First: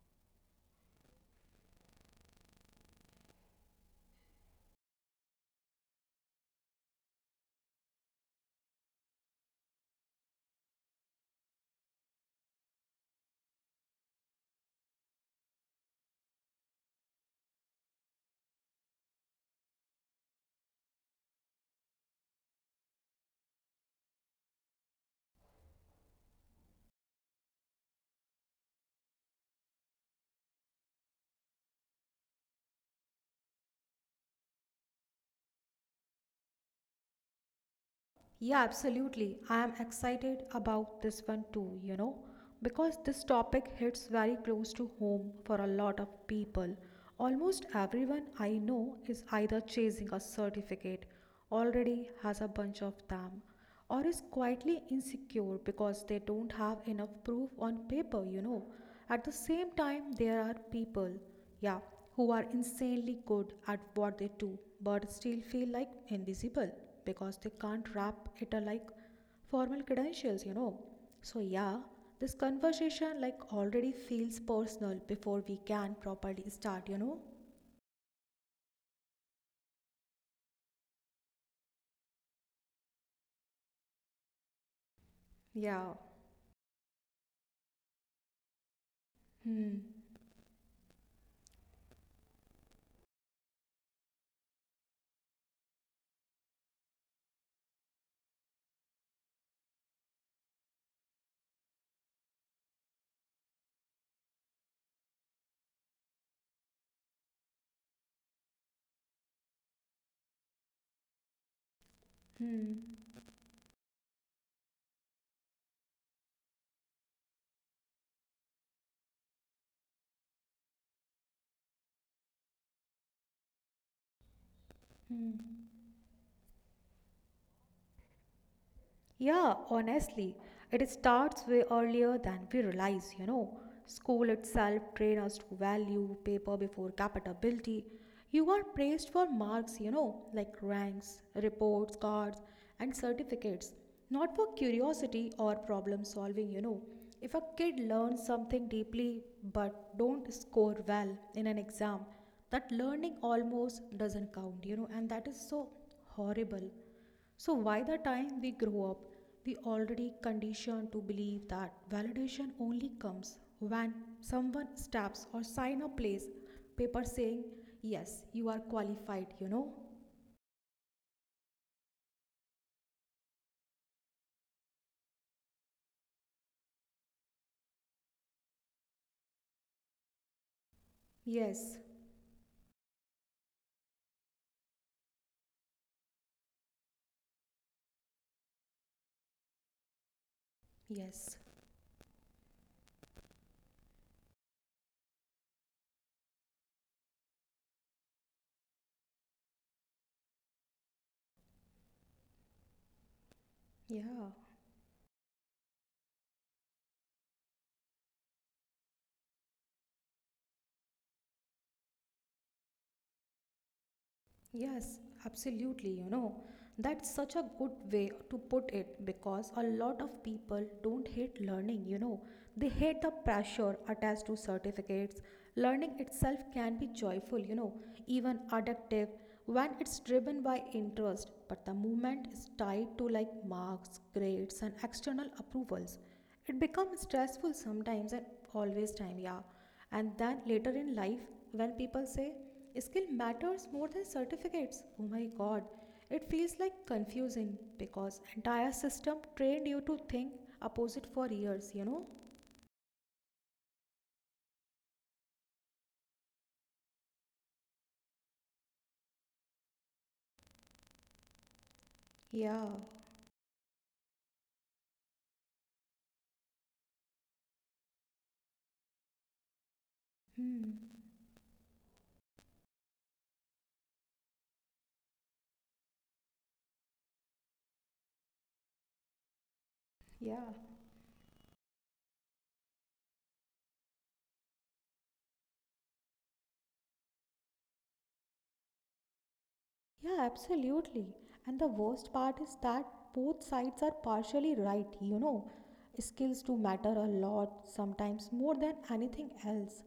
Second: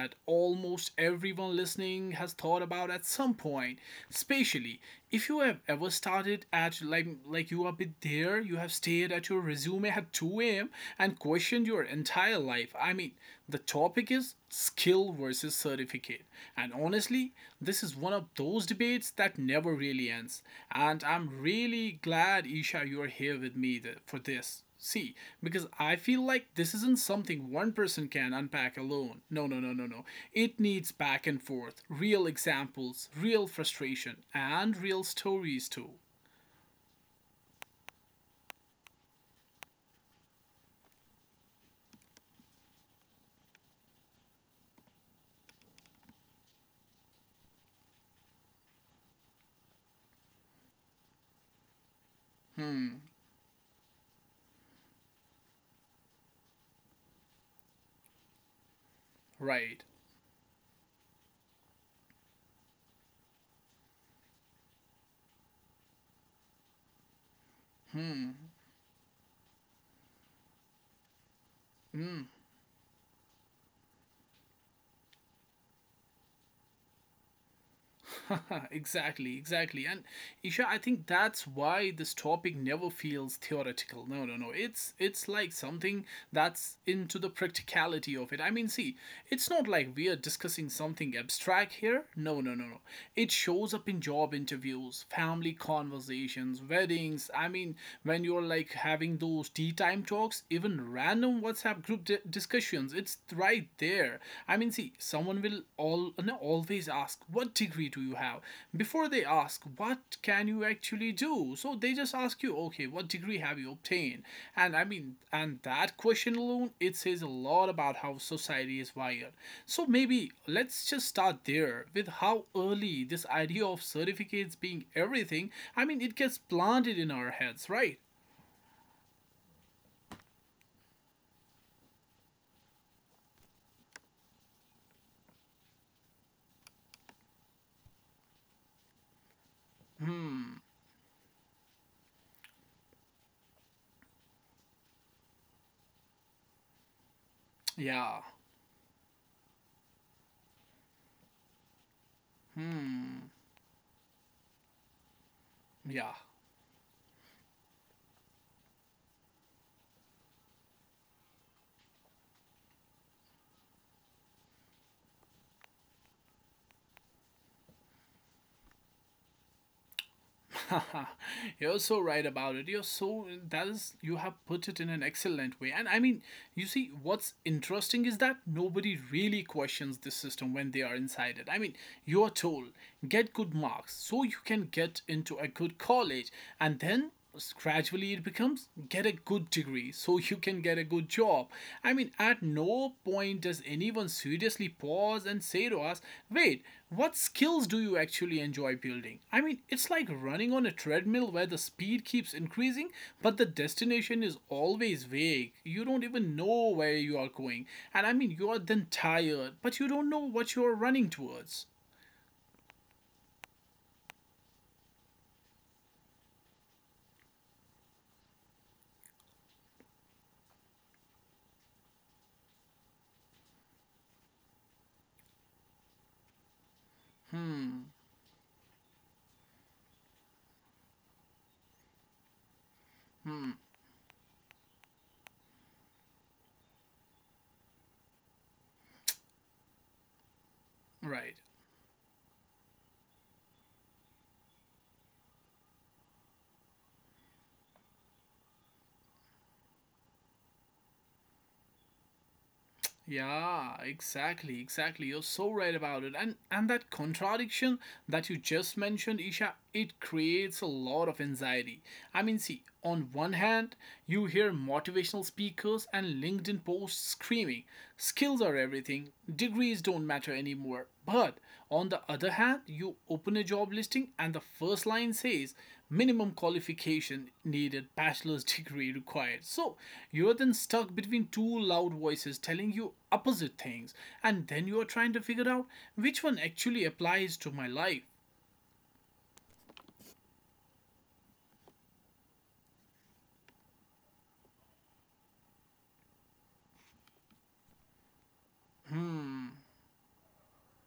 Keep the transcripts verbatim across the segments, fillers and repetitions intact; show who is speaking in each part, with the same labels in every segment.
Speaker 1: that almost everyone listening has thought about at some point, especially if you have ever started at like like you have been there, you have stayed at your resume at two a m and question your entire life. I mean, the topic is skill versus certificate. And honestly, this is one of those debates that never really ends. And I'm really glad, Isha, you're here with me th- for this. See, because I feel like this isn't something one person can unpack alone. No, no, no, no, no. It needs back and forth, real examples, real frustration, and real stories too.
Speaker 2: Yeah, absolutely. I am excited about this one too, you know, because this topic hits very close to home for a lot of people. Almost everyone I know is either chasing a certificate, already has a bunch of them, or is quietly insecure because they don't have enough proof on paper, you know.
Speaker 1: Right.
Speaker 2: At the same time, there are people, yeah, who are insanely good at what they do but still feel like invisible because they can't wrap it a like formal credentials, you know. So, yeah, this conversation like already feels personal before we can properly start, you know.
Speaker 1: Exactly, exactly. And Isha, I think that's why this topic never feels theoretical. No, no, no. It's it's like something
Speaker 2: Yeah.
Speaker 1: that's into the practicality of it. I mean, see, it's not like we are discussing something abstract here. No, no, no, no. It shows up in job interviews, family conversations, weddings. I mean, when you're like having those tea time talks, even random WhatsApp group di- discussions. It's right there. I mean, see, someone will all no, always ask, "What degree do you have?" Before they ask, "What can you actually do?" So they just ask you, "Okay, what degree have you
Speaker 2: Hmm.
Speaker 1: obtained?" And I mean, and that question alone, it says a lot about how society is wired. So maybe let's just start there with how early this idea of certificates being everything. I mean, it gets planted in our heads, right?
Speaker 2: Yeah, honestly, it starts way earlier than we realize, you know. School itself trains us to value paper before capability. You are praised for marks, you know, like ranks, reports, cards, and certificates, not for curiosity or problem solving, you know.
Speaker 1: Yeah,
Speaker 2: If a kid learns something deeply but don't score well in an exam, that learning almost doesn't count, you know, and
Speaker 1: yeah.
Speaker 2: that is so horrible. So, by the time we grow up, we already conditioned to believe that validation only comes when someone stamps or sign a place paper saying, "Yes, you are qualified," you know?
Speaker 1: You're so right about it. You're so that is You have put it in an excellent way. And I mean, you see, what's interesting is that nobody really questions this system when they are inside it. I mean, you're told
Speaker 2: Yes.
Speaker 1: get good marks so you can get into a good college, and then gradually it becomes get a good degree so you can get a good job. I mean,
Speaker 2: Yes.
Speaker 1: at no point does anyone seriously pause and say to us, wait, what skills do you actually enjoy building? I mean, it's like running on a treadmill where the speed keeps increasing, but the destination is always
Speaker 2: Yeah.
Speaker 1: vague. You don't even know where you are going. And I mean, you are then tired, but you don't know what you are running towards.
Speaker 2: Yes, absolutely. You know, that's such a good way to put it because a lot of people don't hate learning, you know, they hate the pressure attached to certificates. Learning itself can be joyful, you know, even addictive when it's driven by interest, but the movement is tied to like marks, grades, and external approvals. It becomes stressful sometimes and always time, yeah. And
Speaker 1: Right.
Speaker 2: then later in life, when people say, skill matters more than certificates. Oh my god, it feels like confusing because entire system trained you to think opposite for years, you know?
Speaker 1: Yeah, exactly, exactly. You're so right about it. And and that contradiction that you just mentioned, Isha, it creates a lot of anxiety. I mean, see, on one
Speaker 2: Yeah.
Speaker 1: hand, you hear motivational speakers and LinkedIn posts screaming, skills are everything, degrees don't matter anymore. But
Speaker 2: Hmm.
Speaker 1: on the other hand, you open a job listing and the first line says minimum qualification needed, bachelor's degree required. So you're then stuck between
Speaker 2: Yeah.
Speaker 1: two loud voices telling you opposite things, and then you are trying to figure out which one actually applies to my life,
Speaker 2: Yeah, absolutely. And the worst part is that both sides are partially right, you know. Skills do matter a lot, sometimes more than anything else.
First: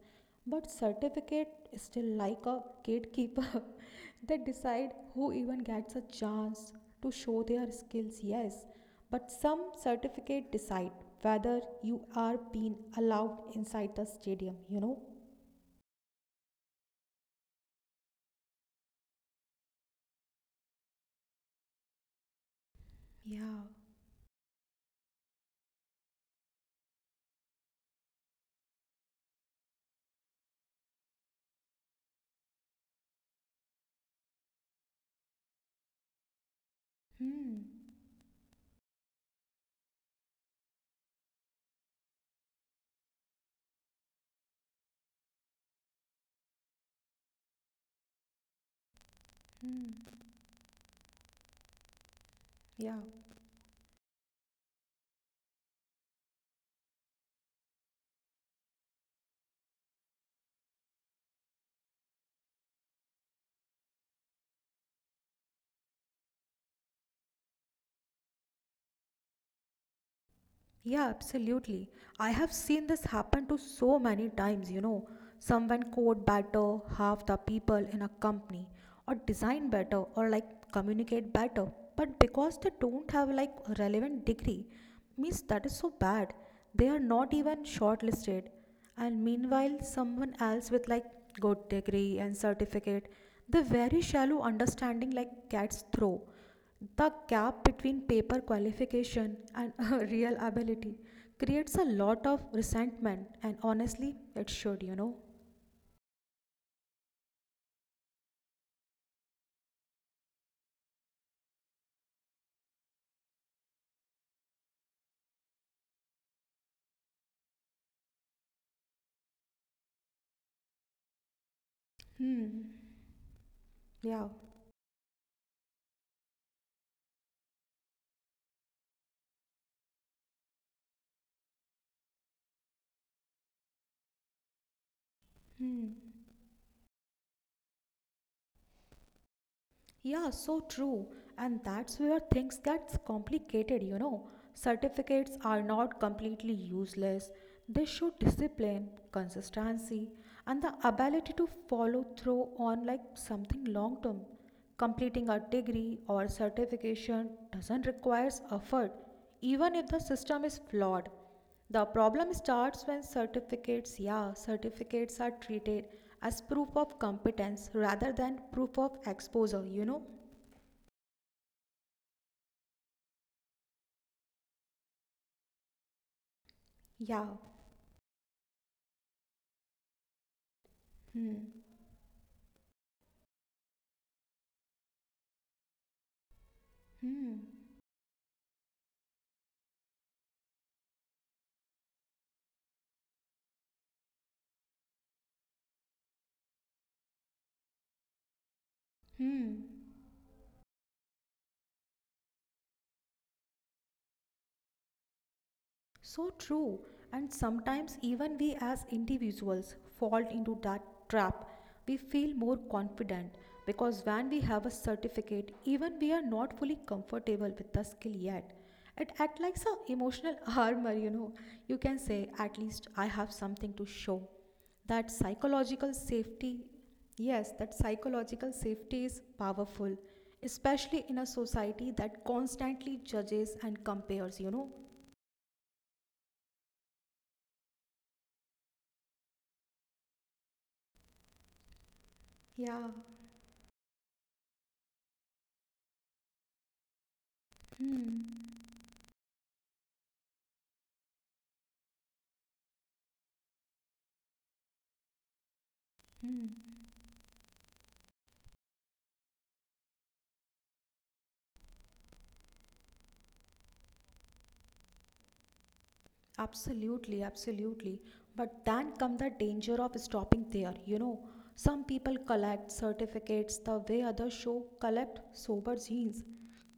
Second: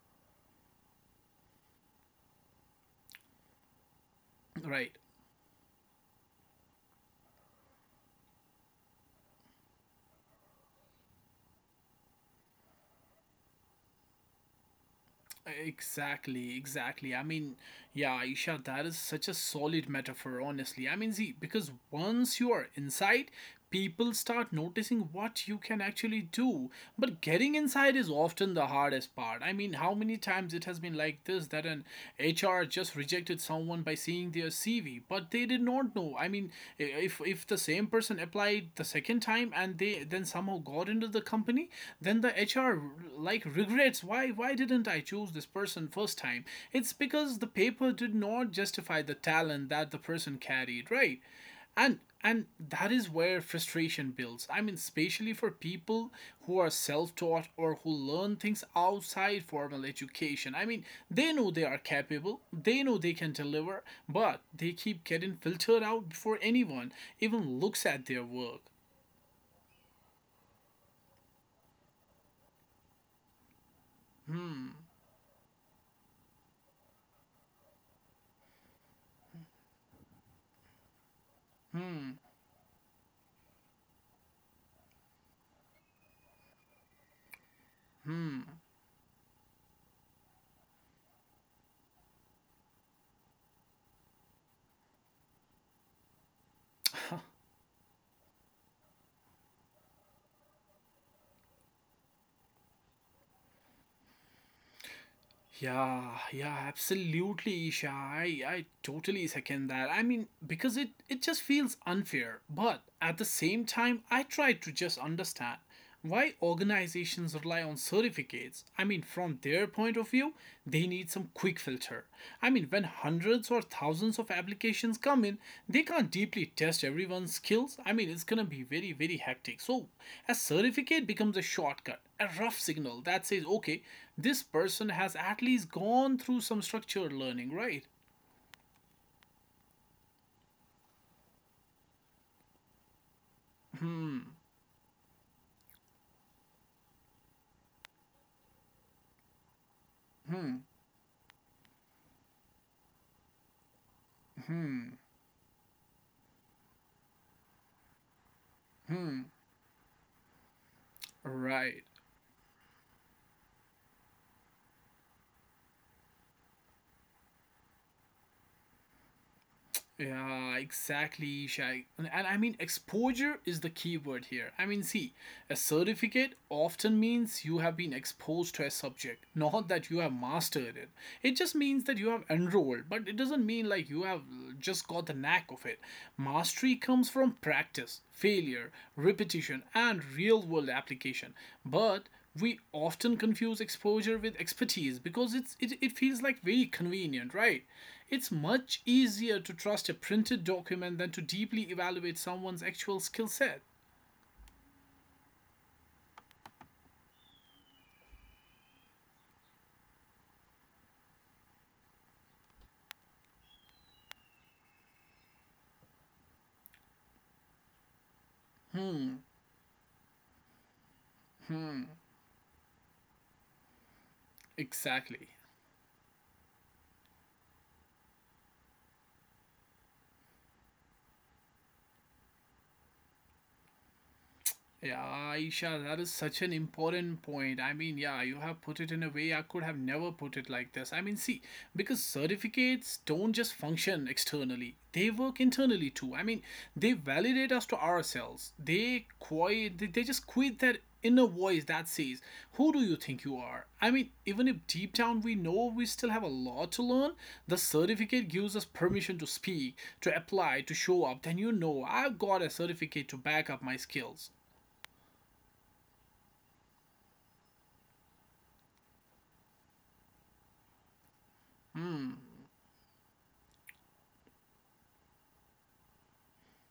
Speaker 2: But certificate is still like a gatekeeper. They decide
Speaker 1: right?
Speaker 2: who even gets a chance to show their skills, yes. But some certificate decide whether you are being allowed inside the stadium, you know.
Speaker 1: Exactly, exactly. I mean, yeah, Aisha, that is such a solid metaphor, honestly. I mean, see, because once you are
Speaker 2: Yeah.
Speaker 1: inside, people start noticing what you can actually do. But getting inside is often the hardest part. I mean, how many times it has been like this that an H R just rejected someone by seeing their C V, but they did not know. I mean, i- if if
Speaker 2: Hmm.
Speaker 1: the same person applied the second time and they then somehow got into the company, then then the hr like regrets, why why didn't I choose this person first time? It's because the paper did not justify the talent
Speaker 2: Hmm.
Speaker 1: that the person carried, right? And and
Speaker 2: Yeah.
Speaker 1: that is where frustration builds. I mean especially for people who are self-taught or who learn things outside formal education. I mean they know they are capable, they know they can deliver, but they keep getting filtered out before anyone even looks at their work.
Speaker 2: Yeah, absolutely. I have seen this happen to so many times, you
Speaker 1: hmm
Speaker 2: know. Someone code better, half the people in a company, or design better, or like communicate better. But
Speaker 1: hmm
Speaker 2: because they don't have like a relevant degree, means that is so bad. They are not even shortlisted.
Speaker 1: hmm
Speaker 2: And meanwhile, someone else with like good degree and certificate, the very shallow understanding like gets through. The gap between paper qualification and uh, real ability creates a lot of resentment, and honestly, it should, you know.
Speaker 1: Yeah, yeah, absolutely, Isha. I, I totally second that. I mean, because it, it just feels unfair. But at the same time, I try to just understand why organizations rely on certificates. I mean from their point of view, they need some quick filter.
Speaker 2: Hmm.
Speaker 1: I mean when hundreds or
Speaker 2: Yeah.
Speaker 1: thousands of applications come in, they can't deeply test everyone's skills. I mean it's gonna be very very hectic. So a certificate becomes a shortcut, a rough signal that says okay, this person has at
Speaker 2: Hmm.
Speaker 1: least gone through some structured learning, right?
Speaker 2: Yeah, so true. And that's where things gets complicated, you know.
Speaker 1: hmm
Speaker 2: Certificates are not completely useless. They show discipline, consistency, and the
Speaker 1: hmm
Speaker 2: ability to follow through on like something long term.
Speaker 1: hmm
Speaker 2: Completing a degree or certification doesn't require effort,
Speaker 1: hmm
Speaker 2: even if the system is flawed. The
Speaker 1: right.
Speaker 2: problem starts when certificates, yeah, certificates are treated as proof of competence rather than proof of exposure, you know?
Speaker 1: Yeah, exactly, Shag. And, and I mean, exposure is the key word here. I mean, see, a certificate
Speaker 2: Yeah.
Speaker 1: often means you have been exposed to a subject, not that you have mastered it.
Speaker 2: Hmm.
Speaker 1: It just means that you have enrolled, but it doesn't mean like you have just got the knack of it. Mastery comes
Speaker 2: Hmm.
Speaker 1: from practice, failure, repetition, and real world application. But we often confuse exposure with expertise because it's it, it feels like very convenient, right? It's much
Speaker 2: Hmm.
Speaker 1: easier to trust a printed document than to deeply evaluate someone's actual skill set.
Speaker 2: So true. And sometimes, even we as individuals fall into that trap. We feel more confident because when we have a certificate, even we are not fully comfortable with the skill yet. It acts
Speaker 1: hmm
Speaker 2: like some emotional armor, you know. You can
Speaker 1: hmm
Speaker 2: say, at least I have something to show. That
Speaker 1: exactly.
Speaker 2: psychological safety, yes, that psychological safety is powerful, especially in a society that constantly judges and compares, you know.
Speaker 1: Yeah, Aisha, that is such an important point. I mean, yeah, you have put it in a way I could have never put it like this. I mean, see, because
Speaker 2: Yeah.
Speaker 1: certificates don't just function externally, they work internally too. I mean, they validate us to
Speaker 2: Hmm.
Speaker 1: ourselves. They quiet, they, they just quit that inner voice that says, who do you think you are? I mean, even if deep down we know we still have a lot to learn, the certificate gives us permission to speak, to apply, to show up. Then you know I've got a certificate to back up my skills.
Speaker 2: Absolutely, absolutely. But then come the danger of stopping there. You know, some people
Speaker 1: Hmm,
Speaker 2: collect certificates the way others show collect sober genes.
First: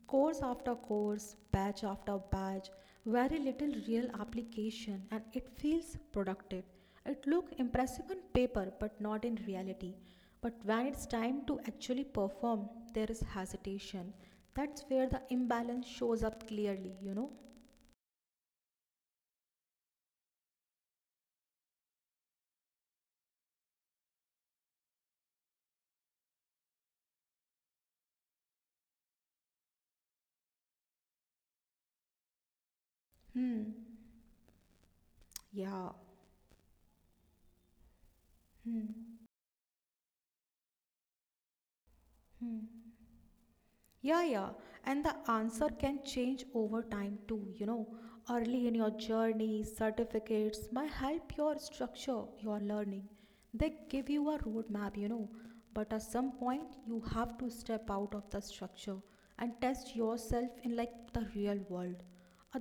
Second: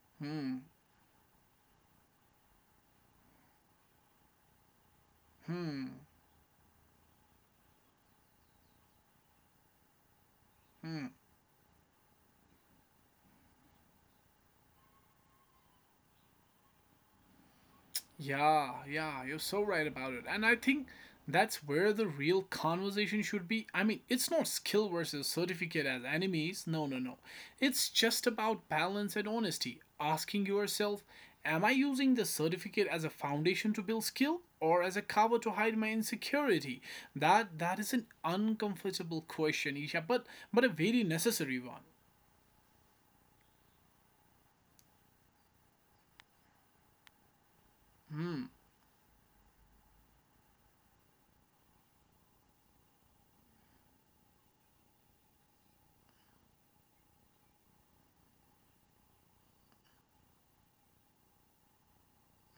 Speaker 2: Course
Speaker 1: hmm,
Speaker 2: after course, batch after batch, very little real application, and it
Speaker 1: hmm,
Speaker 2: feels productive. It look impressive on paper, but not in reality. But when it's
Speaker 1: hmm.
Speaker 2: time to actually perform, there is hesitation. That's where the imbalance shows up clearly, you know.
Speaker 1: Yeah, yeah, you're so right about it. And I think that's where the real conversation should be. I mean, it's not skill versus certificate as enemies. No, no, no. It's just about balance and honesty. Asking yourself, am I using the certificate as a
Speaker 2: Hmm.
Speaker 1: foundation to build skill or as a cover to hide my
Speaker 2: Yeah.
Speaker 1: insecurity? That that is an uncomfortable
Speaker 2: Hmm.
Speaker 1: question, Isha, but but a very necessary one.
Speaker 2: Yeah, yeah. And the answer can change over time too, you know.
Speaker 1: Hmm,
Speaker 2: Early in your journey, certificates might help your structure your learning. They give you a roadmap, you know. But at some point, you have to step out of the structure and test yourself in like the real world.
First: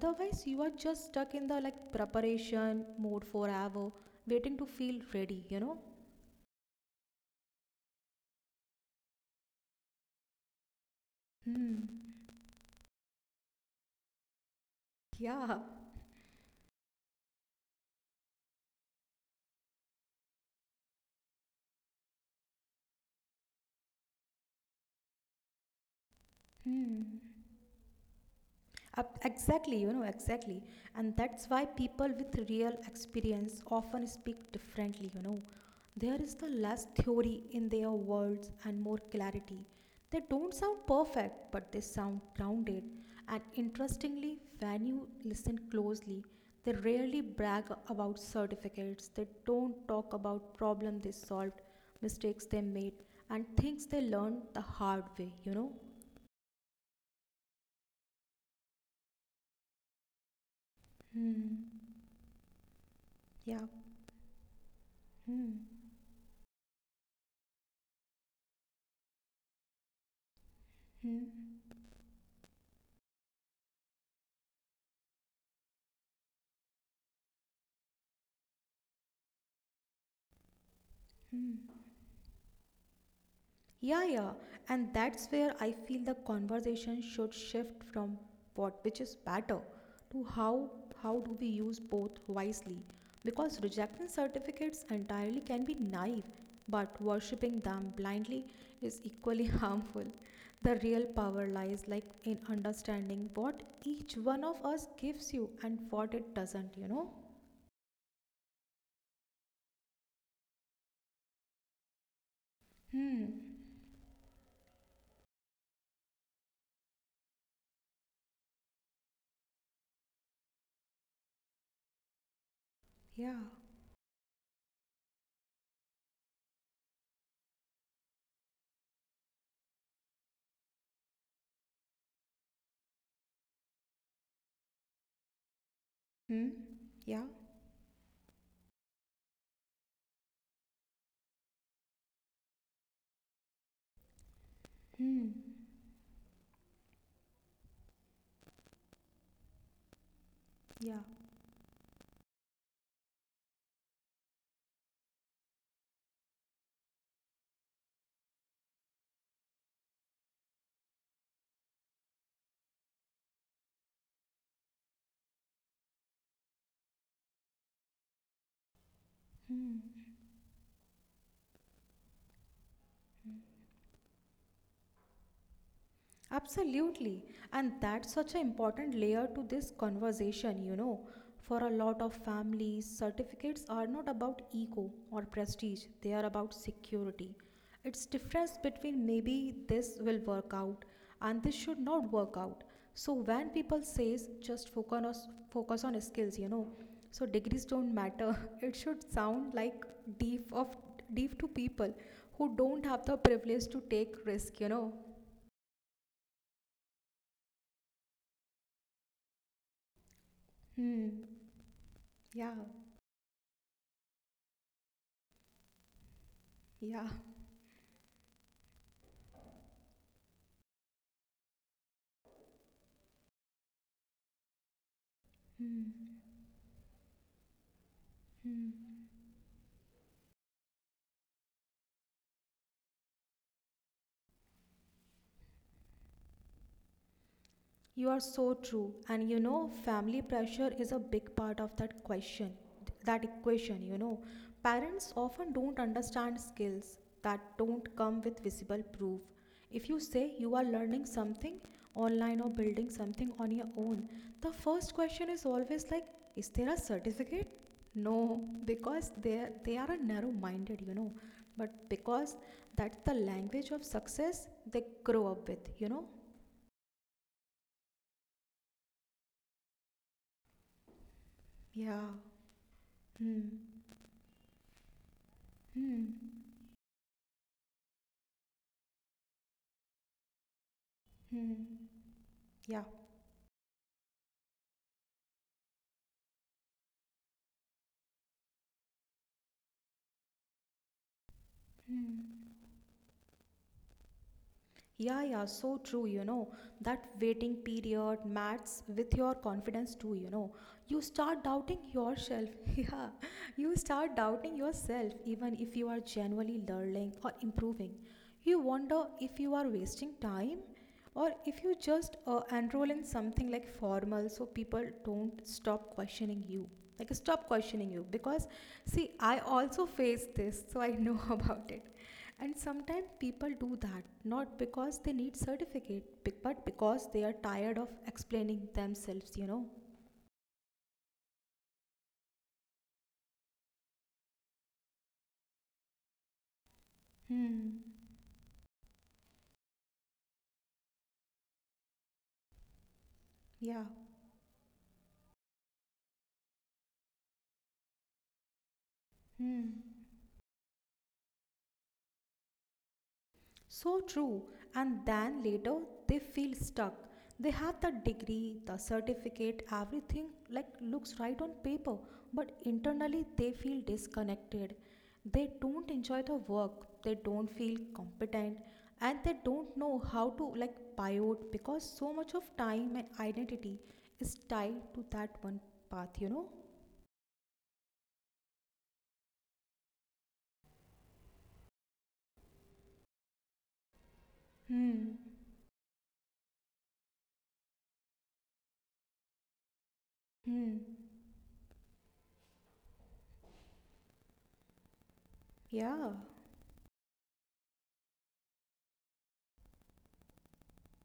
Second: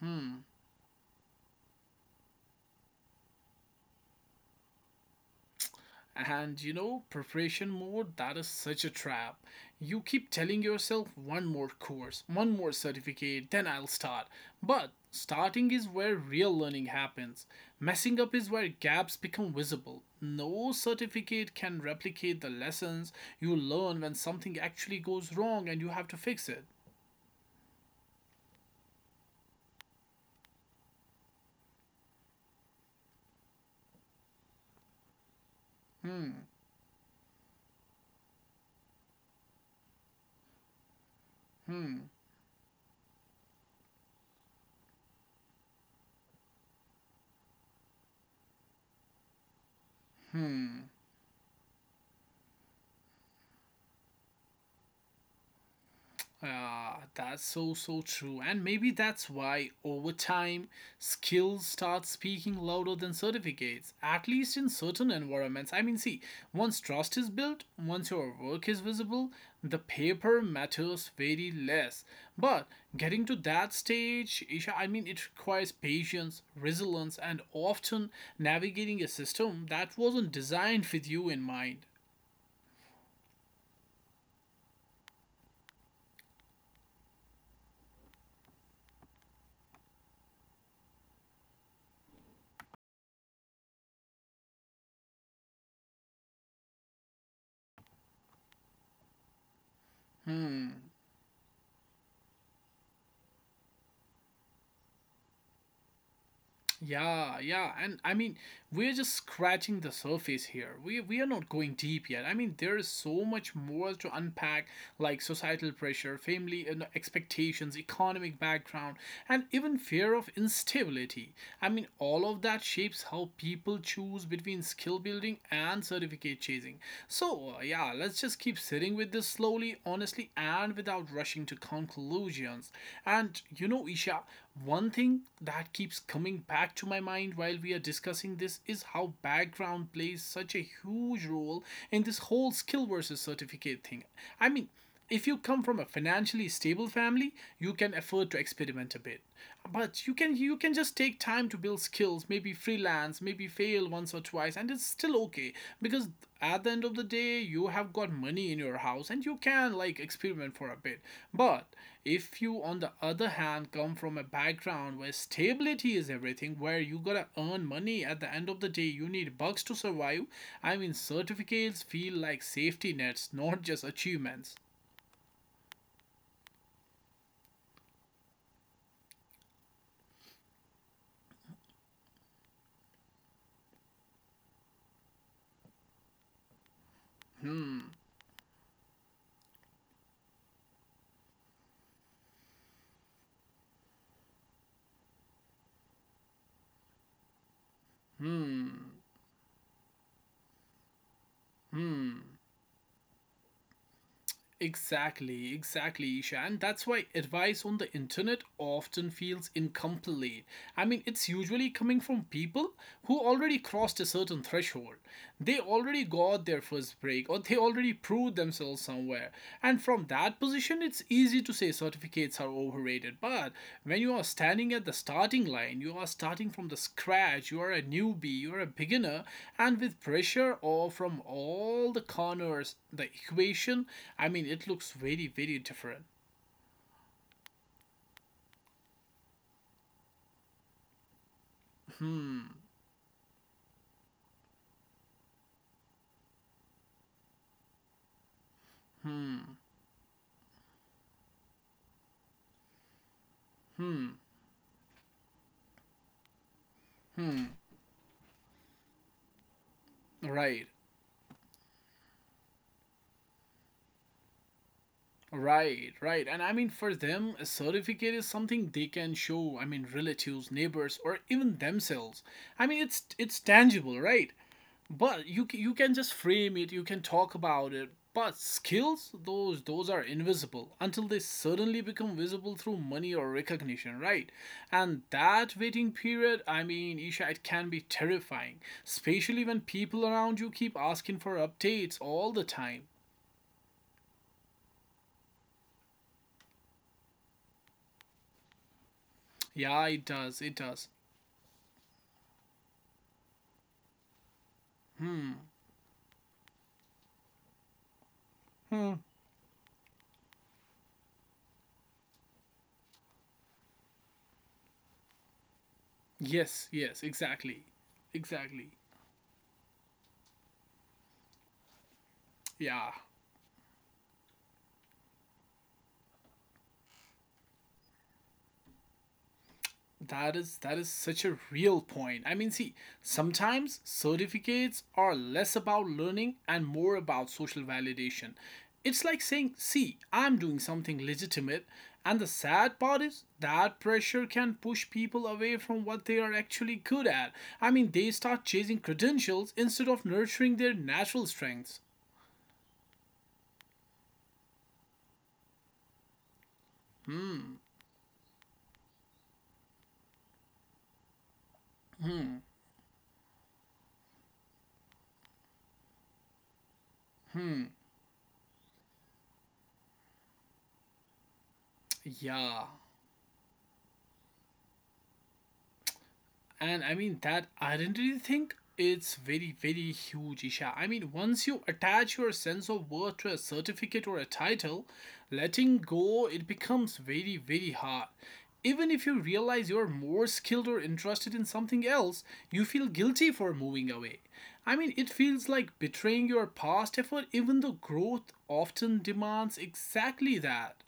Speaker 1: hmm,
Speaker 2: you are just stuck in the like preparation mode forever, waiting to feel ready, you know.
Speaker 1: And you know, preparation mode, that is such a trap. You keep telling yourself one more
Speaker 2: Hmm.
Speaker 1: course, one more certificate, then I'll start. But
Speaker 2: Yeah.
Speaker 1: starting is where real learning happens. Messing up is where gaps become visible. No certificate can replicate the lessons you learn when something actually goes wrong and you have to fix it.
Speaker 2: Hmm. Ab- Exactly, you know, exactly. And that's why people with real experience often speak differently, you know. There is
Speaker 1: Hmm,
Speaker 2: the less theory in their words and more clarity. They don't sound perfect, but they
Speaker 1: hmm,
Speaker 2: sound grounded. And interestingly, when you listen closely, they rarely brag about certificates. They don't talk about
Speaker 1: hmm.
Speaker 2: problems they solved, mistakes they made, and things they learned the hard way, you know.
Speaker 1: Ah, that's so so true. And maybe that's why over time
Speaker 2: Hmm.
Speaker 1: skills start speaking louder than
Speaker 2: Yeah.
Speaker 1: certificates, at least in certain
Speaker 2: Hmm.
Speaker 1: environments. I mean, see, once trust is built, once your work is visible, the paper matters very
Speaker 2: Hmm.
Speaker 1: less. But getting to that stage, Isha, I mean, it requires patience, resilience, and often navigating a system that wasn't designed with you in mind.
Speaker 2: Yeah, yeah. And that's where I feel the conversation should shift from what which is better to how how do we use both wisely? Because rejecting certificates entirely can be naive, but worshipping them blindly is equally harmful. The
Speaker 1: Hmm.
Speaker 2: real power lies like in understanding what each one of us gives you and what it doesn't, you know?
Speaker 1: Yeah, yeah, and I mean, we're just scratching the surface here. We we are not going deep yet. I mean, there is
Speaker 2: Hmm.
Speaker 1: so much more to unpack, like societal pressure, family you know, expectations, economic background, and even fear of instability. I mean, all of that shapes
Speaker 2: Yeah.
Speaker 1: how people choose between skill building and certificate chasing. So, uh, yeah, let's just keep sitting with this slowly, honestly, and without rushing to conclusions. And you know, Isha, one thing that keeps
Speaker 2: Hmm.
Speaker 1: coming back to my
Speaker 2: Yeah.
Speaker 1: mind while we are discussing this is how background plays such a huge role in this whole skill versus certificate thing. I mean,
Speaker 2: Hmm.
Speaker 1: if you come from a financially stable family, you can afford to experiment a bit. But you can you
Speaker 2: Yeah.
Speaker 1: can just take time to build skills, maybe freelance, maybe fail once or twice and it's still okay because at the end of the day you have got money in your house and you can like experiment for a bit. But if you, on the other hand, come from a background where stability is everything, where you gotta earn money at the end of the day, you need bucks
Speaker 2: Hmm.
Speaker 1: to survive. I mean, certificates feel like safety nets, not just achievements.
Speaker 2: Absolutely. And that's such an important layer to this conversation, you know. For a lot of families, certificates are not about ego or prestige, they are about security. It's
Speaker 1: Hmm,
Speaker 2: difference between maybe this will work out and this should not work out. So when people says just focus on focus on skills, you know, so degrees don't matter. It should sound
Speaker 1: hmm,
Speaker 2: like deep of deep to people who don't
Speaker 1: hmm.
Speaker 2: have the privilege to take risk, you know.
Speaker 1: Exactly, exactly, Isha. And that's why advice on the internet often feels incomplete. I
Speaker 2: Hmm.
Speaker 1: mean, it's usually
Speaker 2: Yeah,
Speaker 1: coming from people who already crossed a certain threshold. They already got
Speaker 2: yeah.
Speaker 1: their first break or they already proved themselves somewhere. And from that position, it's easy to say certificates are overrated. But when you are standing at the starting line, you are starting from the scratch, you are a newbie, you are a beginner, and with pressure or from all the corners, the equation, I mean, it looks very, very different.
Speaker 2: You are so true. And you know, family pressure is a big part of that question,
Speaker 1: Hmm,
Speaker 2: that equation, you know. Parents often don't understand skills that don't come with visible proof. If you
Speaker 1: hmm,
Speaker 2: say you are learning something online or building something on your own, the first
Speaker 1: hmm,
Speaker 2: question is always like, is there a certificate?
Speaker 1: hmm.
Speaker 2: No, because they they are narrow minded, you know.
Speaker 1: Right.
Speaker 2: But because that's the language of success they grow up with, you know.
Speaker 1: Right, right. And I mean, for them, a certificate is something they can show, I mean, relatives, neighbors, or
Speaker 2: Yeah.
Speaker 1: even themselves. I mean,
Speaker 2: Hmm.
Speaker 1: it's it's tangible, right? But you
Speaker 2: Hmm.
Speaker 1: ca- you can just frame it, you can talk about it. But skills, those those are invisible
Speaker 2: Hmm.
Speaker 1: until they suddenly become
Speaker 2: Yeah.
Speaker 1: visible through money or recognition, right? And that waiting period, I mean, Isha, it can be terrifying, especially when people around you keep asking for updates
Speaker 2: Hmm.
Speaker 1: all the time.
Speaker 2: Yeah, yeah, so true, you know. That waiting period mats with your confidence too, you
Speaker 1: Yeah,
Speaker 2: know.
Speaker 1: it does.
Speaker 2: You
Speaker 1: It does.
Speaker 2: start doubting yourself. Yeah, you start doubting yourself even if
Speaker 1: Hmm.
Speaker 2: you are genuinely learning or improving. You wonder if
Speaker 1: Hmm.
Speaker 2: you are wasting time or if you just uh, enroll in something like formal so people don't stop questioning you.
Speaker 1: Yes,
Speaker 2: Like,
Speaker 1: yes,
Speaker 2: stop questioning
Speaker 1: exactly.
Speaker 2: you because,
Speaker 1: Exactly.
Speaker 2: see, I also face this, so I know about it. And sometimes
Speaker 1: Yeah.
Speaker 2: people do that not because they need certificate be- but because they are tired of explaining themselves, you know.
Speaker 1: That is that is such a real point. I mean, see, sometimes certificates are less about learning and more about
Speaker 2: Hmm.
Speaker 1: social validation. It's like saying, "See, I'm doing something legitimate." And the sad part is
Speaker 2: Yeah.
Speaker 1: that pressure can push people away from what they are actually good at. I mean, they start chasing
Speaker 2: Hmm.
Speaker 1: credentials instead of nurturing their natural strengths.
Speaker 2: So true. And then later they feel stuck. They
Speaker 1: Hmm.
Speaker 2: have the degree, the certificate, everything like looks right on paper, but
Speaker 1: Hmm.
Speaker 2: internally they feel disconnected. They don't enjoy the work, they don't feel
Speaker 1: Hmm.
Speaker 2: competent, and they don't know how to like pivot because so much of
Speaker 1: Yeah,
Speaker 2: time and identity is tied to that one path, you know?
Speaker 1: and I mean, that identity thing, it's very, very huge, Isha. I mean, once you attach your sense of worth to a certificate or a title,
Speaker 2: Hmm.
Speaker 1: letting go, it becomes very, very hard. Even if you realize you're more
Speaker 2: Hmm.
Speaker 1: skilled or interested in something else, you feel guilty for moving away. I mean, it feels like
Speaker 2: Yeah.
Speaker 1: betraying your past effort, even though growth often demands exactly that.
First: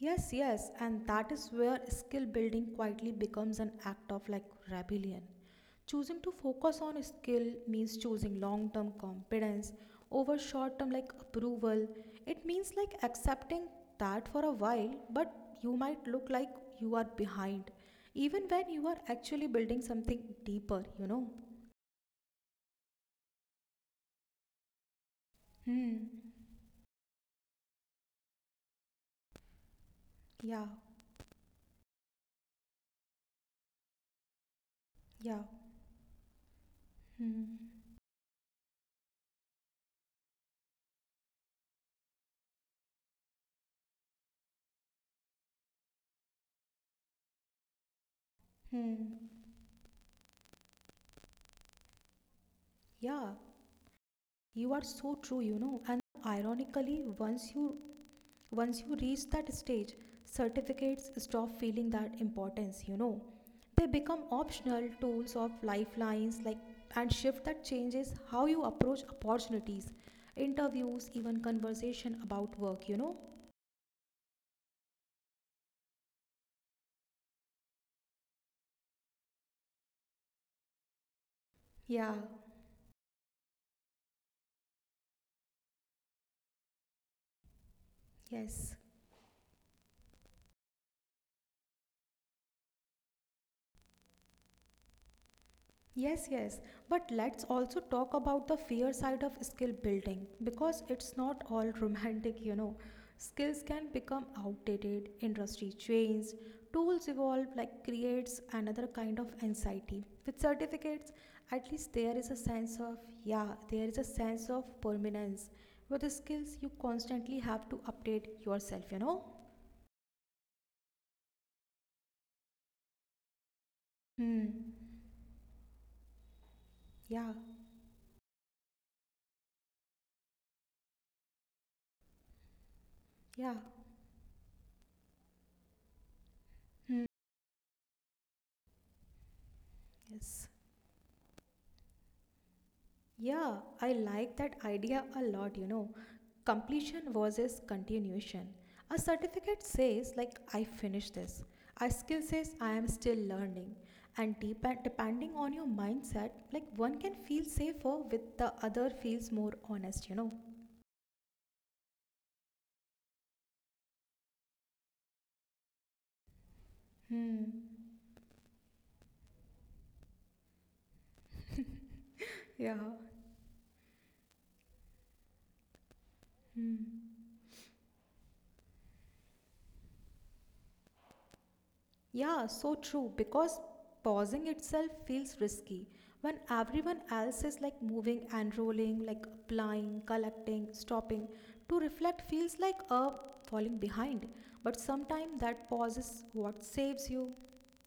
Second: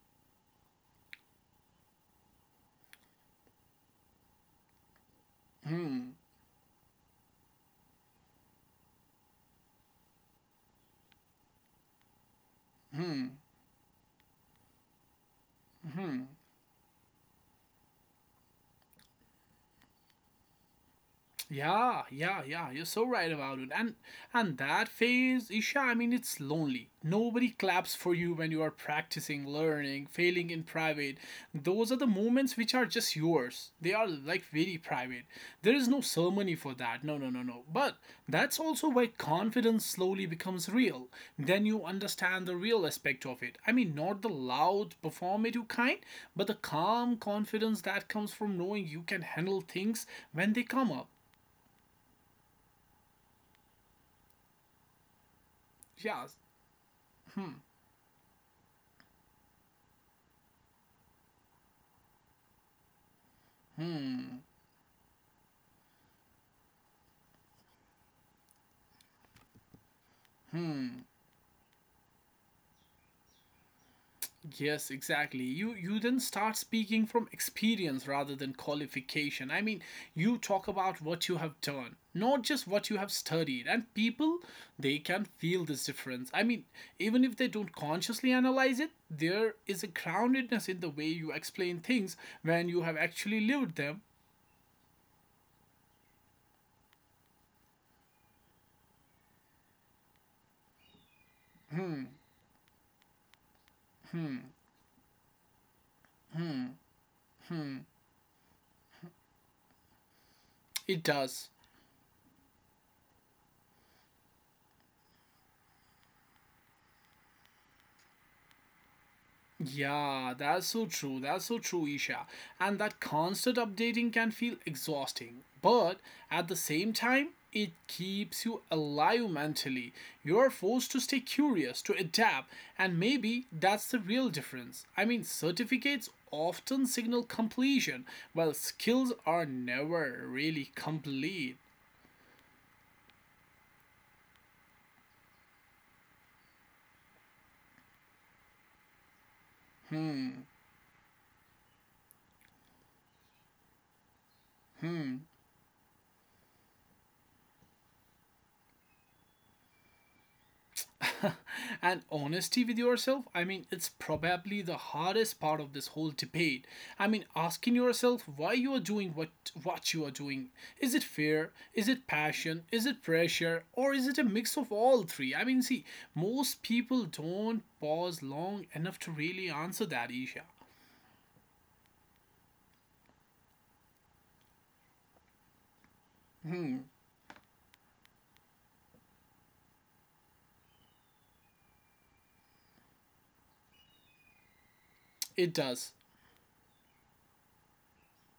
Speaker 2: Yes, yes, and that is where skill building quietly becomes an act of like rebellion.
Speaker 1: Hmm,
Speaker 2: Choosing to focus on skill means choosing long term competence over short term like approval. It means like
Speaker 1: hmm,
Speaker 2: accepting that for a while, but you might
Speaker 1: hmm.
Speaker 2: look like you are behind, even when you are actually building something deeper, you know.
Speaker 1: Yeah, yeah, yeah. You're so right about it. And and that phase, Isha, I mean
Speaker 2: Hmm.
Speaker 1: it's lonely. Nobody claps for you when you are practicing, learning, failing in
Speaker 2: Yeah.
Speaker 1: private. Those are the moments which are just yours. They are like very private.
Speaker 2: Yeah.
Speaker 1: There is no ceremony for that. No, no, no, no.
Speaker 2: Hmm.
Speaker 1: But that's also where confidence slowly becomes real. Then you understand the real aspect of it. I mean not the loud performative kind, but the calm confidence that comes from knowing you can
Speaker 2: Hmm.
Speaker 1: handle things when they come up.
Speaker 2: Yeah. You are so true, you know.
Speaker 1: Yeah.
Speaker 2: And ironically,
Speaker 1: Hmm,
Speaker 2: once you Once you reach that stage, certificates stop feeling that importance, you know. They become optional tools of lifelines like and shift that changes how you approach opportunities,
Speaker 1: hmm.
Speaker 2: interviews, even conversation about work, you know.
Speaker 1: Yes, exactly. You you then start speaking from experience rather than qualification. I mean, you talk about what you have done,
Speaker 2: Yeah,
Speaker 1: not just what you have studied. And people, they can feel this difference. I mean, even if they don't consciously analyze it,
Speaker 2: yes.
Speaker 1: there is a groundedness in the way you explain things when you have actually lived them.
Speaker 2: Yes, yes. But let's also talk about the fear side of skill building because it's not all romantic, you know. Skills can become outdated, industry changes, tools evolve,
Speaker 1: Hmm,
Speaker 2: like creates another kind of anxiety. With
Speaker 1: it
Speaker 2: certificates,
Speaker 1: does.
Speaker 2: at least there is a sense of, yeah, there is a sense of permanence. With the skills, you constantly have to update yourself, you know?
Speaker 1: Yeah, that's so true. That's so true, Isha. And that constant updating can feel exhausting.
Speaker 2: Hmm.
Speaker 1: But at the same time, it
Speaker 2: Yeah,
Speaker 1: keeps you alive mentally. You are forced to stay curious, to adapt, and maybe that's the real
Speaker 2: yeah,
Speaker 1: difference. I mean, certificates often signal completion, while skills are never really complete.
Speaker 2: yes. Yeah, I like that idea a lot, you know. Completion versus continuation. A
Speaker 1: Hmm,
Speaker 2: certificate says, like, I finished this. A skill says, I am still learning. And
Speaker 1: hmm.
Speaker 2: dep- depending on your mindset, like, one can feel safer with the other feels more honest, you know.
Speaker 1: And honesty with yourself, I mean it's probably the hardest part of this whole debate. I mean asking
Speaker 2: Hmm.
Speaker 1: yourself why you are doing what what you are doing. Is it fear, is it passion, is it
Speaker 2: Yeah.
Speaker 1: pressure, or is it a mix of all three? I mean, see, most people don't pause long enough to really answer that, Isha.
Speaker 2: Yeah, so true. Because pausing itself feels risky when
Speaker 1: Hmm,
Speaker 2: everyone else is like moving and rolling, like applying, collecting, stopping. To reflect feels like a falling behind. But
Speaker 1: it
Speaker 2: sometimes
Speaker 1: does.
Speaker 2: that pause is what saves you,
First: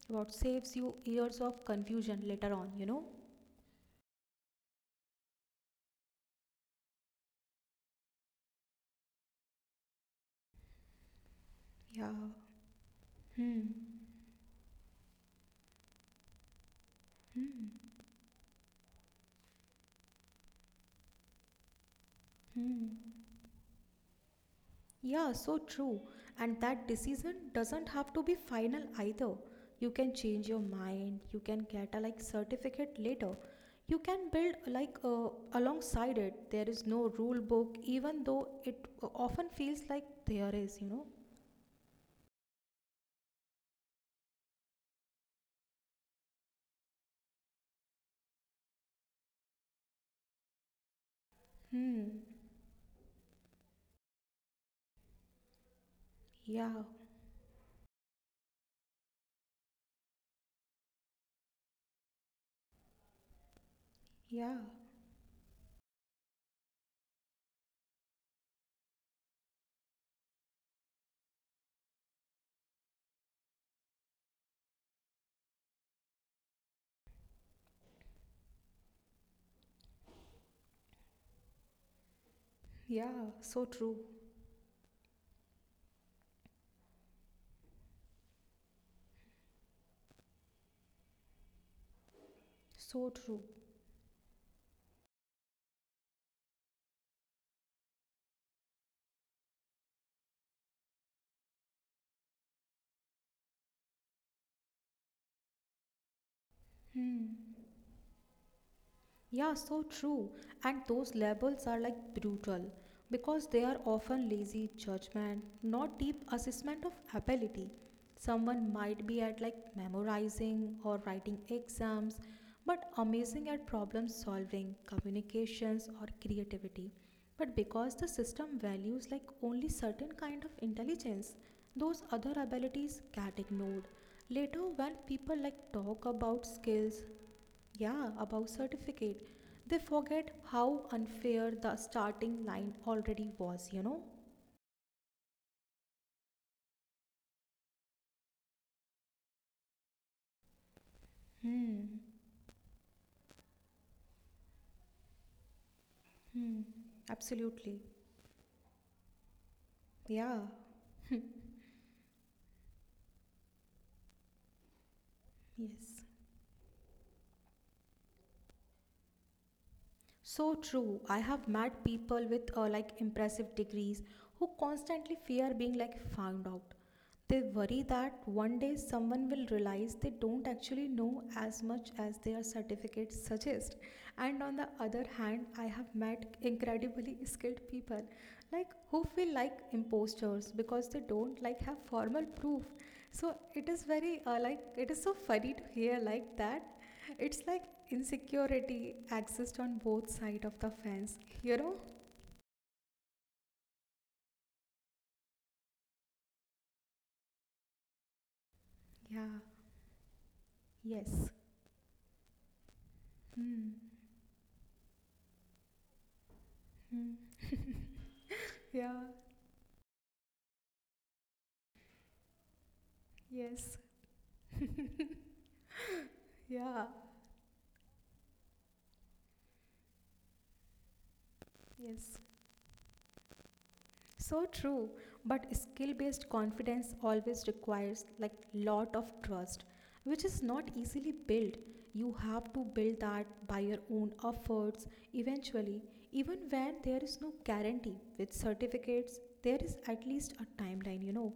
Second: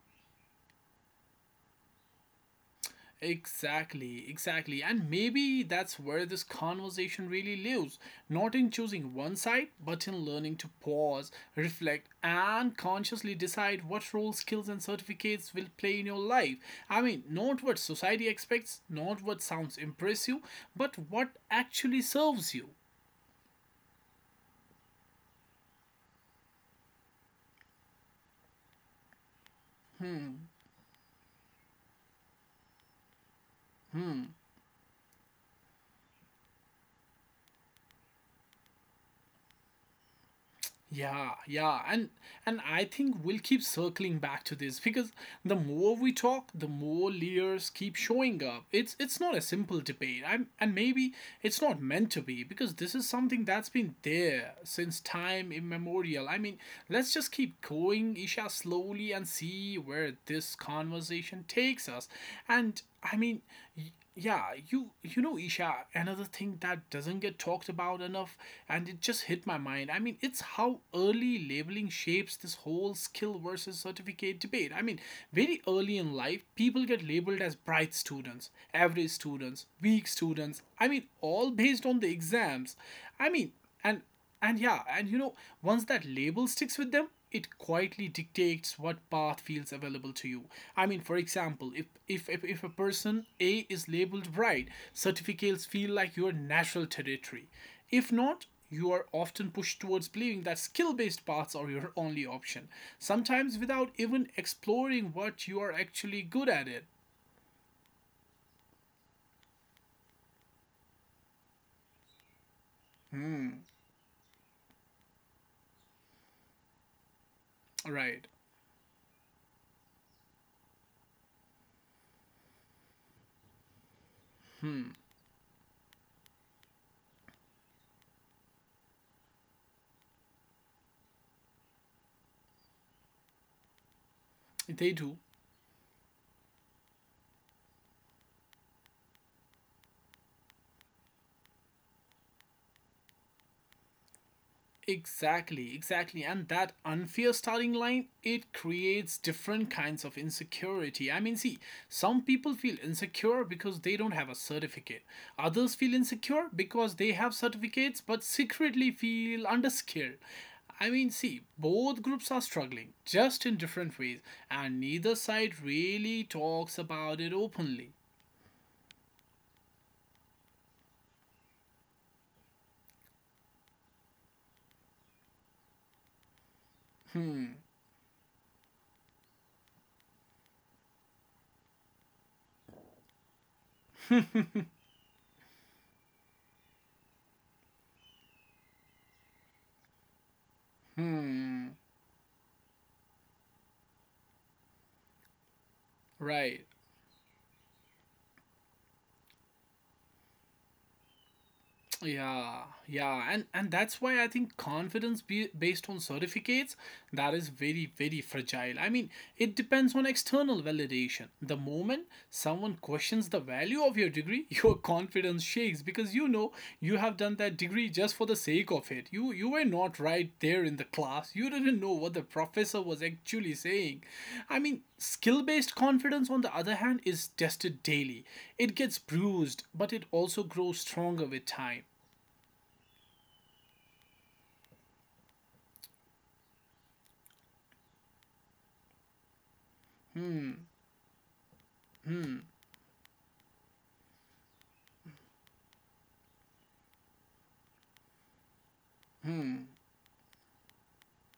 Speaker 2: what saves you years of confusion later on, you know?
Speaker 1: Exactly, exactly. And maybe that's where this conversation really lives. Not in choosing one side, but in learning to pause, reflect,
Speaker 2: Yeah.
Speaker 1: and consciously
Speaker 2: Hmm.
Speaker 1: decide what role skills and certificates will play in your life. I mean, not
Speaker 2: Hmm.
Speaker 1: what society expects, not what sounds impressive, but what actually serves you.
Speaker 2: Hmm. Yeah, so true. And that decision doesn't have to be final either. You can
Speaker 1: Hmm,
Speaker 2: change your mind, you can get a like certificate later. You
Speaker 1: hmm.
Speaker 2: can build like uh, alongside it. There is no rule book even though it often feels like there is, you know.
Speaker 1: Yeah, yeah, and and I think we'll keep circling back to this because the more we talk, the more layers keep showing up. It's it's not a simple debate. I'm, and maybe it's not meant to
Speaker 2: Hmm.
Speaker 1: be because this is something that's been there since time immemorial. I mean,
Speaker 2: Yeah.
Speaker 1: let's just keep going, Isha, slowly and see where this conversation takes us. And I mean, y- yeah,
Speaker 2: Yeah.
Speaker 1: you you know, Isha, another thing that doesn't get talked about enough, and it just hit my mind, I mean it's how early labeling shapes this whole skill versus certificate debate. I mean very early in life people get labeled as bright students, average students, weak students. I mean all based on the exams.
Speaker 2: Yeah,
Speaker 1: I mean,
Speaker 2: so true.
Speaker 1: and and yeah, and you know, once that label sticks with them, it quietly dictates what path feels available to you. I mean, for example, if if if, if a
Speaker 2: So
Speaker 1: person
Speaker 2: true.
Speaker 1: A is labeled bright, certificates feel like your natural territory. If not, you are often pushed towards believing that skill-based paths are your only option, sometimes without even exploring what you are actually good at it.
Speaker 2: Hmm. Yeah, so true. And those labels are like brutal because they
Speaker 1: Hmm,
Speaker 2: are often lazy judgment, not deep assessment of ability.
Speaker 1: right.
Speaker 2: Someone might be at like memorizing or writing exams, but amazing at problem solving,
Speaker 1: Hmm.
Speaker 2: communications, or creativity. But because the system values like only certain kind of intelligence, those other abilities get ignored. Later,
Speaker 1: They
Speaker 2: when
Speaker 1: do.
Speaker 2: people like talk about skills, yeah, about certificate. They forget how unfair the starting line already was, you know?
Speaker 1: Exactly, exactly. And that unfair starting line, it creates different kinds of insecurity. I mean, see,
Speaker 2: Hmm.
Speaker 1: some people feel insecure because they don't have a certificate. Others feel insecure
Speaker 2: Hmm.
Speaker 1: because they have
Speaker 2: Absolutely.
Speaker 1: certificates but secretly feel underskilled.
Speaker 2: Yeah.
Speaker 1: I mean, see, both groups are struggling, just in different ways, and neither side
Speaker 2: Yes.
Speaker 1: really talks about it openly.
Speaker 2: So true. I have met people with uh, like impressive degrees who constantly fear being like found out.
Speaker 1: Hmm.
Speaker 2: They worry that one day someone will realize they don't actually know as much as their certificate suggests. And on the other hand, I have met incredibly skilled people like who feel like imposters because they don't like
Speaker 1: Hmm.
Speaker 2: have formal proof. So it is very uh, like it is so funny to hear like
Speaker 1: Right.
Speaker 2: that it's like insecurity exists on both sides of the fence, you know?
Speaker 1: Yeah, yeah, and and that's why I think confidence, be, based on certificates, that is very, very fragile. I mean,
Speaker 2: Yeah,
Speaker 1: it depends on external validation.
Speaker 2: yes.
Speaker 1: The moment someone questions the
Speaker 2: Hmm.
Speaker 1: value of your degree, your confidence shakes because you know you have done that degree just for the sake of
Speaker 2: Yeah,
Speaker 1: it. You you were not right there in the class. You didn't know what the professor was actually
Speaker 2: yes.
Speaker 1: saying. I mean, skill based confidence on the other
Speaker 2: Yeah,
Speaker 1: hand is tested daily. It gets bruised, but it also grows stronger with time.
Speaker 2: yes. So true, but skill-based confidence always requires like lot of trust, which is
Speaker 1: Hmm.
Speaker 2: not easily built. You
Speaker 1: Hmm.
Speaker 2: have to build that by your own efforts eventually, even when there is no guarantee. With certificates, there
Speaker 1: Hmm.
Speaker 2: is at least a timeline, you know.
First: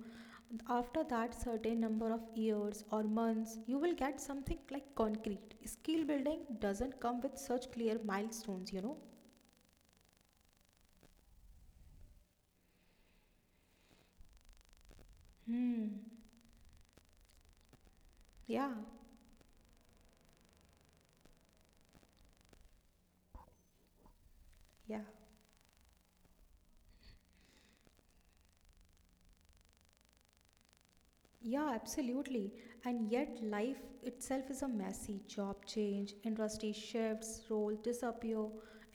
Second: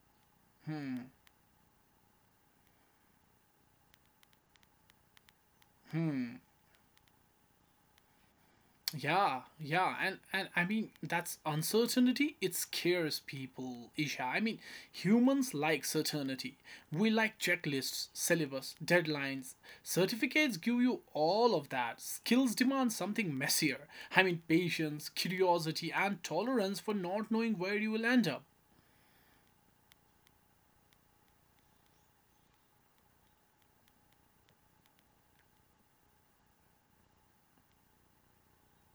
Speaker 1: Hmm.
Speaker 2: After that certain number of years or months, you will get something like concrete. Skill
Speaker 1: Hmm.
Speaker 2: building doesn't come with such clear milestones, you know.
Speaker 1: Yeah. Yeah. And and I mean that's uncertainty. It scares people, Isha. I mean, humans like
Speaker 2: Hmm.
Speaker 1: certainty. We like checklists,
Speaker 2: Yeah.
Speaker 1: syllabus, deadlines. Certificates give you all of that. Skills demand something messier. I mean,
Speaker 2: Yeah.
Speaker 1: patience, curiosity, and tolerance for not knowing where you will end up.
Speaker 2: Yeah, absolutely. And yet, life itself is a messy job change, industry shifts, role disappear,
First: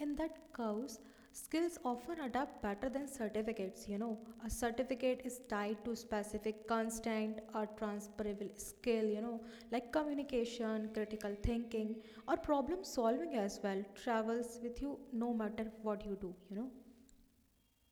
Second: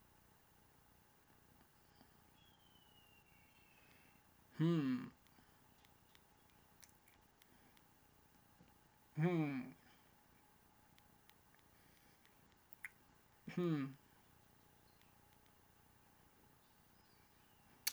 Speaker 2: and that chaos. Skills often adapt better than certificates, you know. A
Speaker 1: Hmm.
Speaker 2: certificate is tied to specific constant or transferable skill, you know,
Speaker 1: Hmm.
Speaker 2: like communication, critical thinking, or problem solving as well,
Speaker 1: Hmm.
Speaker 2: travels with you no matter what you do, you know.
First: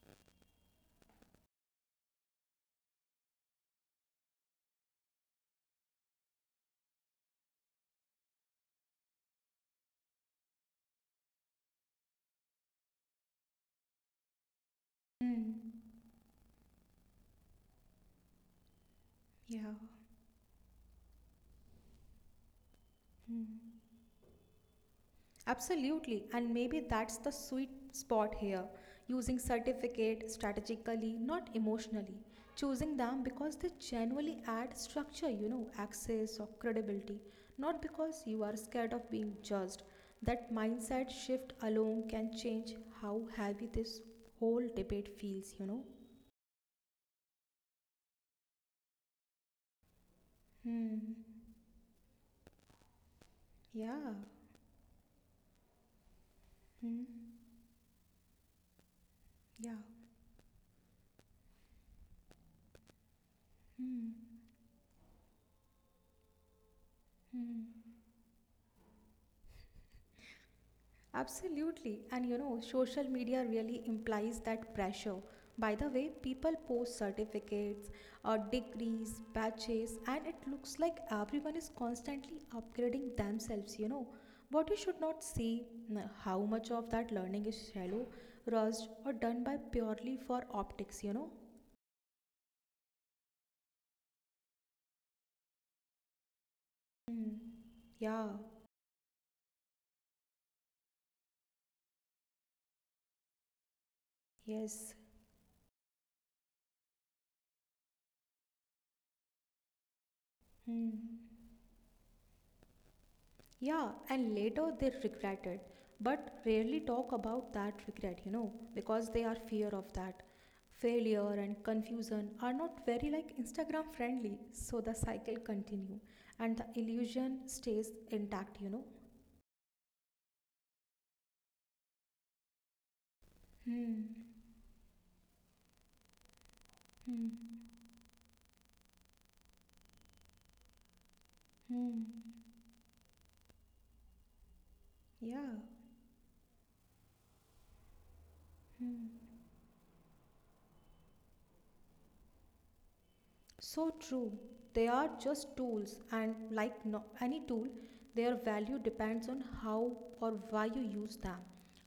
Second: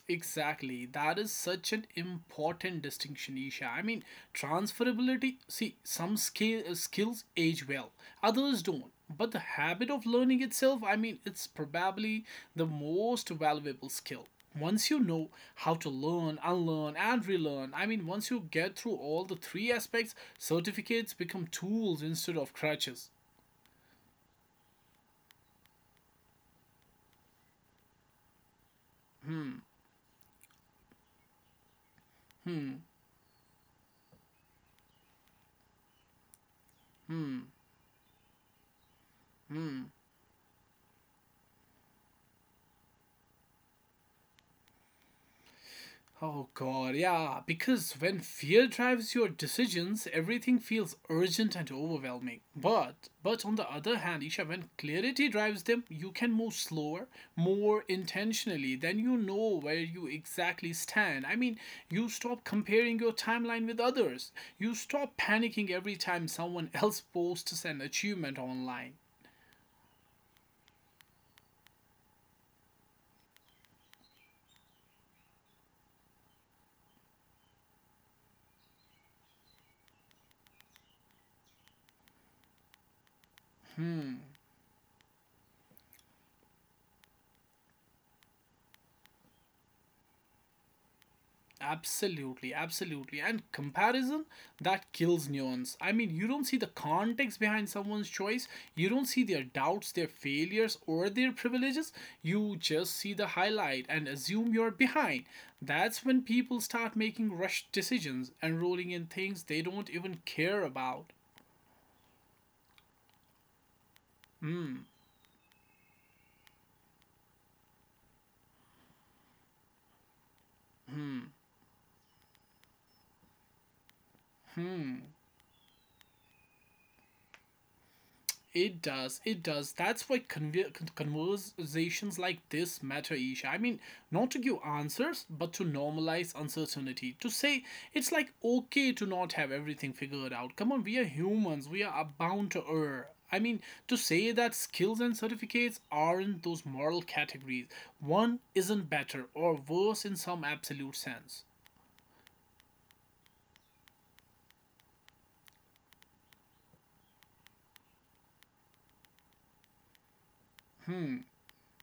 Speaker 1: Exactly. That is such an important distinction, Isha. I mean, transferability, see, some scale, skills age well, others don't. But the habit of learning itself, I mean, it's probably the most valuable skill. Once you know
Speaker 2: Hmm.
Speaker 1: how to learn, unlearn, and relearn, I mean, once you get through all the three
Speaker 2: Yeah.
Speaker 1: aspects, certificates become tools instead of crutches.
Speaker 2: Absolutely, and maybe that's the sweet spot here. Using
Speaker 1: Hmm,
Speaker 2: certificate strategically, not emotionally.
Speaker 1: hmm,
Speaker 2: Choosing them because they genuinely add structure, you know, access or credibility,
Speaker 1: hmm,
Speaker 2: not because you are scared of being judged.
Speaker 1: hmm.
Speaker 2: That mindset shift alone can change how heavy this whole debate feels, you know.
Speaker 1: Oh god, yeah, because when fear drives your decisions, everything feels
Speaker 2: Hmm.
Speaker 1: urgent and overwhelming. But but on the other
Speaker 2: Yeah.
Speaker 1: hand, Isha, when clarity drives them, you can move
Speaker 2: Hmm.
Speaker 1: slower, more intentionally, then you know
Speaker 2: Yeah.
Speaker 1: where you exactly stand. I mean, you stop comparing your timeline with
Speaker 2: Hmm.
Speaker 1: others. You stop panicking every time someone else posts an
Speaker 2: Hmm.
Speaker 1: achievement online.
Speaker 2: Absolutely. And you know, social media really implies that pressure. By the way, people post certificates, uh, degrees, badges, and it looks like everyone is constantly upgrading themselves, you know.
Speaker 1: Hmm.
Speaker 2: What you should not see n- how much of that learning is shallow, rushed, or done by purely for optics, you know.
Speaker 1: Absolutely, absolutely. And comparison, that kills nuance. I mean, you don't see the
Speaker 2: Hmm.
Speaker 1: context behind someone's
Speaker 2: Yeah.
Speaker 1: choice, you don't see their doubts, their failures, or their privileges. You just see the highlight and assume you're
Speaker 2: Yes.
Speaker 1: behind. That's when people start making rushed decisions and rolling in things they don't even care
Speaker 2: Hmm.
Speaker 1: about.
Speaker 2: Yeah, and later
Speaker 1: Hmm,
Speaker 2: they regret it, but rarely talk about that regret, you know, because they are fear of that. Failure
Speaker 1: hmm,
Speaker 2: and confusion are not very like Instagram friendly, so the
Speaker 1: hmm.
Speaker 2: cycle continue and the illusion stays intact, you know.
Speaker 1: It does. It does. That's why conve- conversations like this matter, Isha. I mean,
Speaker 2: Hmm.
Speaker 1: not to give answers, but to normalize uncertainty.
Speaker 2: Hmm.
Speaker 1: To say it's like okay to not have everything figured out. Come on, we are humans. We are
Speaker 2: Hmm.
Speaker 1: bound to err. I mean, to say that skills and
Speaker 2: Yeah.
Speaker 1: certificates aren't those moral categories. One isn't
Speaker 2: Hmm.
Speaker 1: better or worse in some absolute sense.
Speaker 2: So true. They are just tools, and like no, any tool, their value depends on how or why you use
Speaker 1: Hmm,
Speaker 2: them.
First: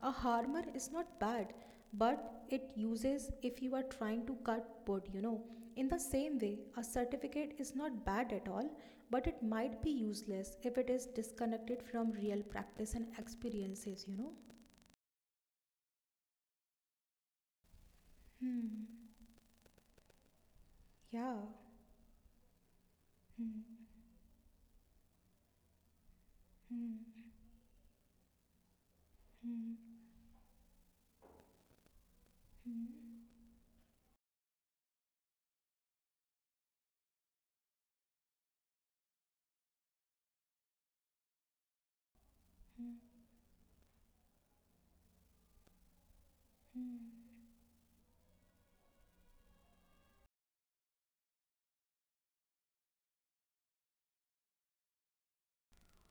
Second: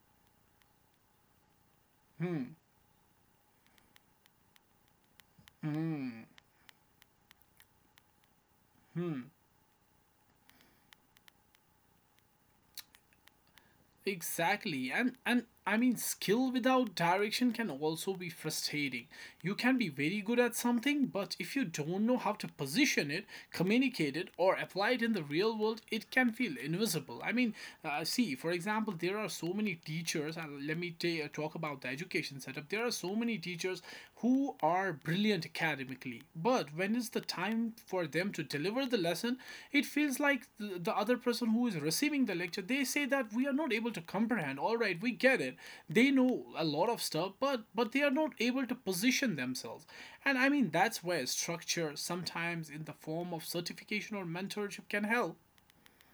Speaker 2: A hammer is not bad, but
Speaker 1: hmm,
Speaker 2: it uses if you are trying to cut wood, you know. In the
Speaker 1: hmm,
Speaker 2: same way, a certificate is not bad at all,
Speaker 1: hmm.
Speaker 2: but it might be useless if it is disconnected from real practice and experiences, you know.
Speaker 1: Exactly. And and I mean skill without direction can also be
Speaker 2: Hmm.
Speaker 1: frustrating. You can be very good at something,
Speaker 2: Yeah.
Speaker 1: but if you don't know how to position it,
Speaker 2: Hmm.
Speaker 1: communicate it or apply it in the real world, it can feel invisible.
Speaker 2: Hmm.
Speaker 1: I mean, uh, see, for example, there are so many
Speaker 2: Hmm.
Speaker 1: teachers, and let me ta- uh, talk about the education setup. There are so many teachers who are brilliant academically, but when is the time for them to deliver the lesson, it feels like the, the other person who is receiving the lecture, they say that we are not able to comprehend. All right, we get it. They know a lot of stuff, but but they are not able to position themselves. And I mean that's where structure, sometimes in the form of certification or mentorship, can help.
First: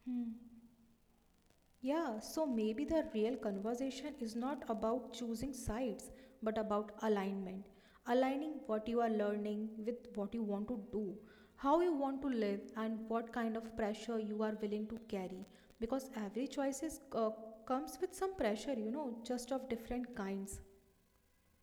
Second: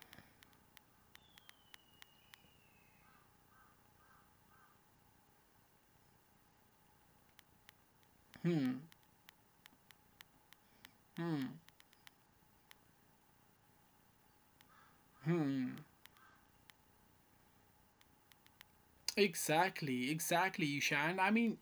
Speaker 2: Hmm. Yeah, so maybe the real conversation is not about choosing sides, but about alignment. Aligning
Speaker 1: Hmm.
Speaker 2: what you are learning with what you want to do,
Speaker 1: Hmm.
Speaker 2: how you want to live, and what kind of pressure you are willing to carry.
Speaker 1: Hmm.
Speaker 2: Because every choice is, uh, comes with some pressure, you know, just of
Speaker 1: Exactly,
Speaker 2: different kinds.
Speaker 1: exactly, Ishan. I mean,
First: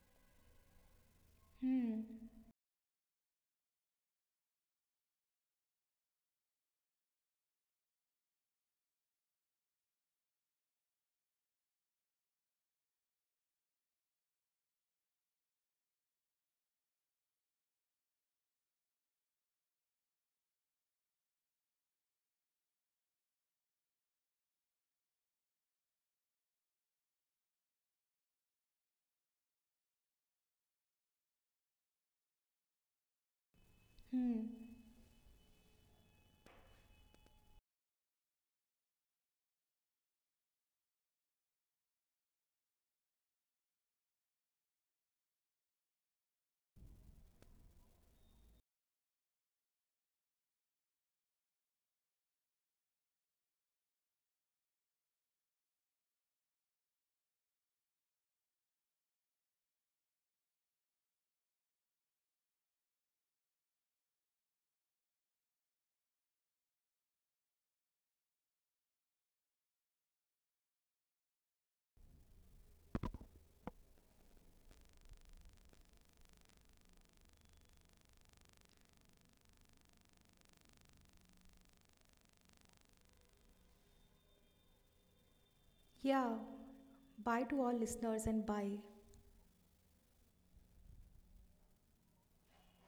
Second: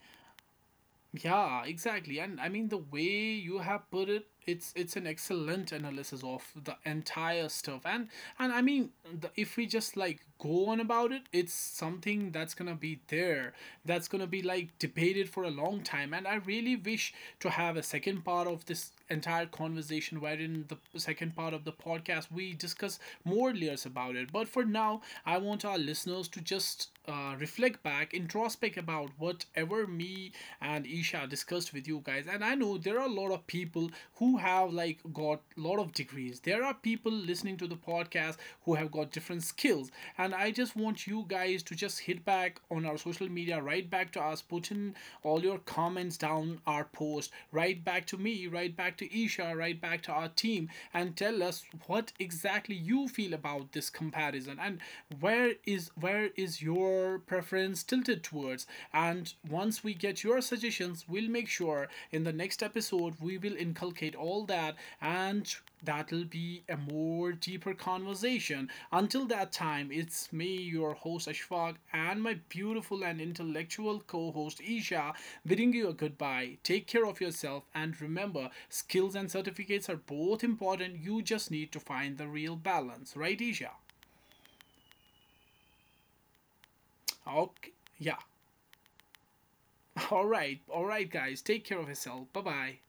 Speaker 1: yeah,
Speaker 2: Hmm.
Speaker 1: exactly. And I mean the way you have put it, it's it's an excellent analysis of the entire stuff. And and I mean the, if we just like go on about it, it's something that's going to be there. That's going to be like debated for a long time. And I really wish to have a second part of this entire conversation, wherein the second part of the podcast we discuss more layers about it. But for now, I want our listeners to just uh, reflect back, introspect aspect about whatever me and Isha discussed with you guys. And I know there are a lot of people who
Speaker 2: Hmm.
Speaker 1: have like got a lot of degrees. There are people listening to the podcast who have got different skills. And I just want you guys to just hit back on our social media, right back to us, put in all your comments down our post, right back to me, right back to Isha, right back to our team, and tell us what exactly you feel about this comparison and where is where is your preference tilted towards, and once we get your suggestions we'll make sure in the next episode we will inculcate all that, and that'll be a more deeper conversation. Until that time, it's me, your host Ashfaq, and my beautiful and intellectual co-host Isha, bidding you a goodbye. Take care of yourself and remember, skills and certificates are both important, you just need to find the real balance, right, Isha?
Speaker 2: Yeah. Bye to all
Speaker 1: Okay. Yeah.
Speaker 2: listeners and bye.
Speaker 1: All right, all right, guys. Take care of yourself. Bye bye.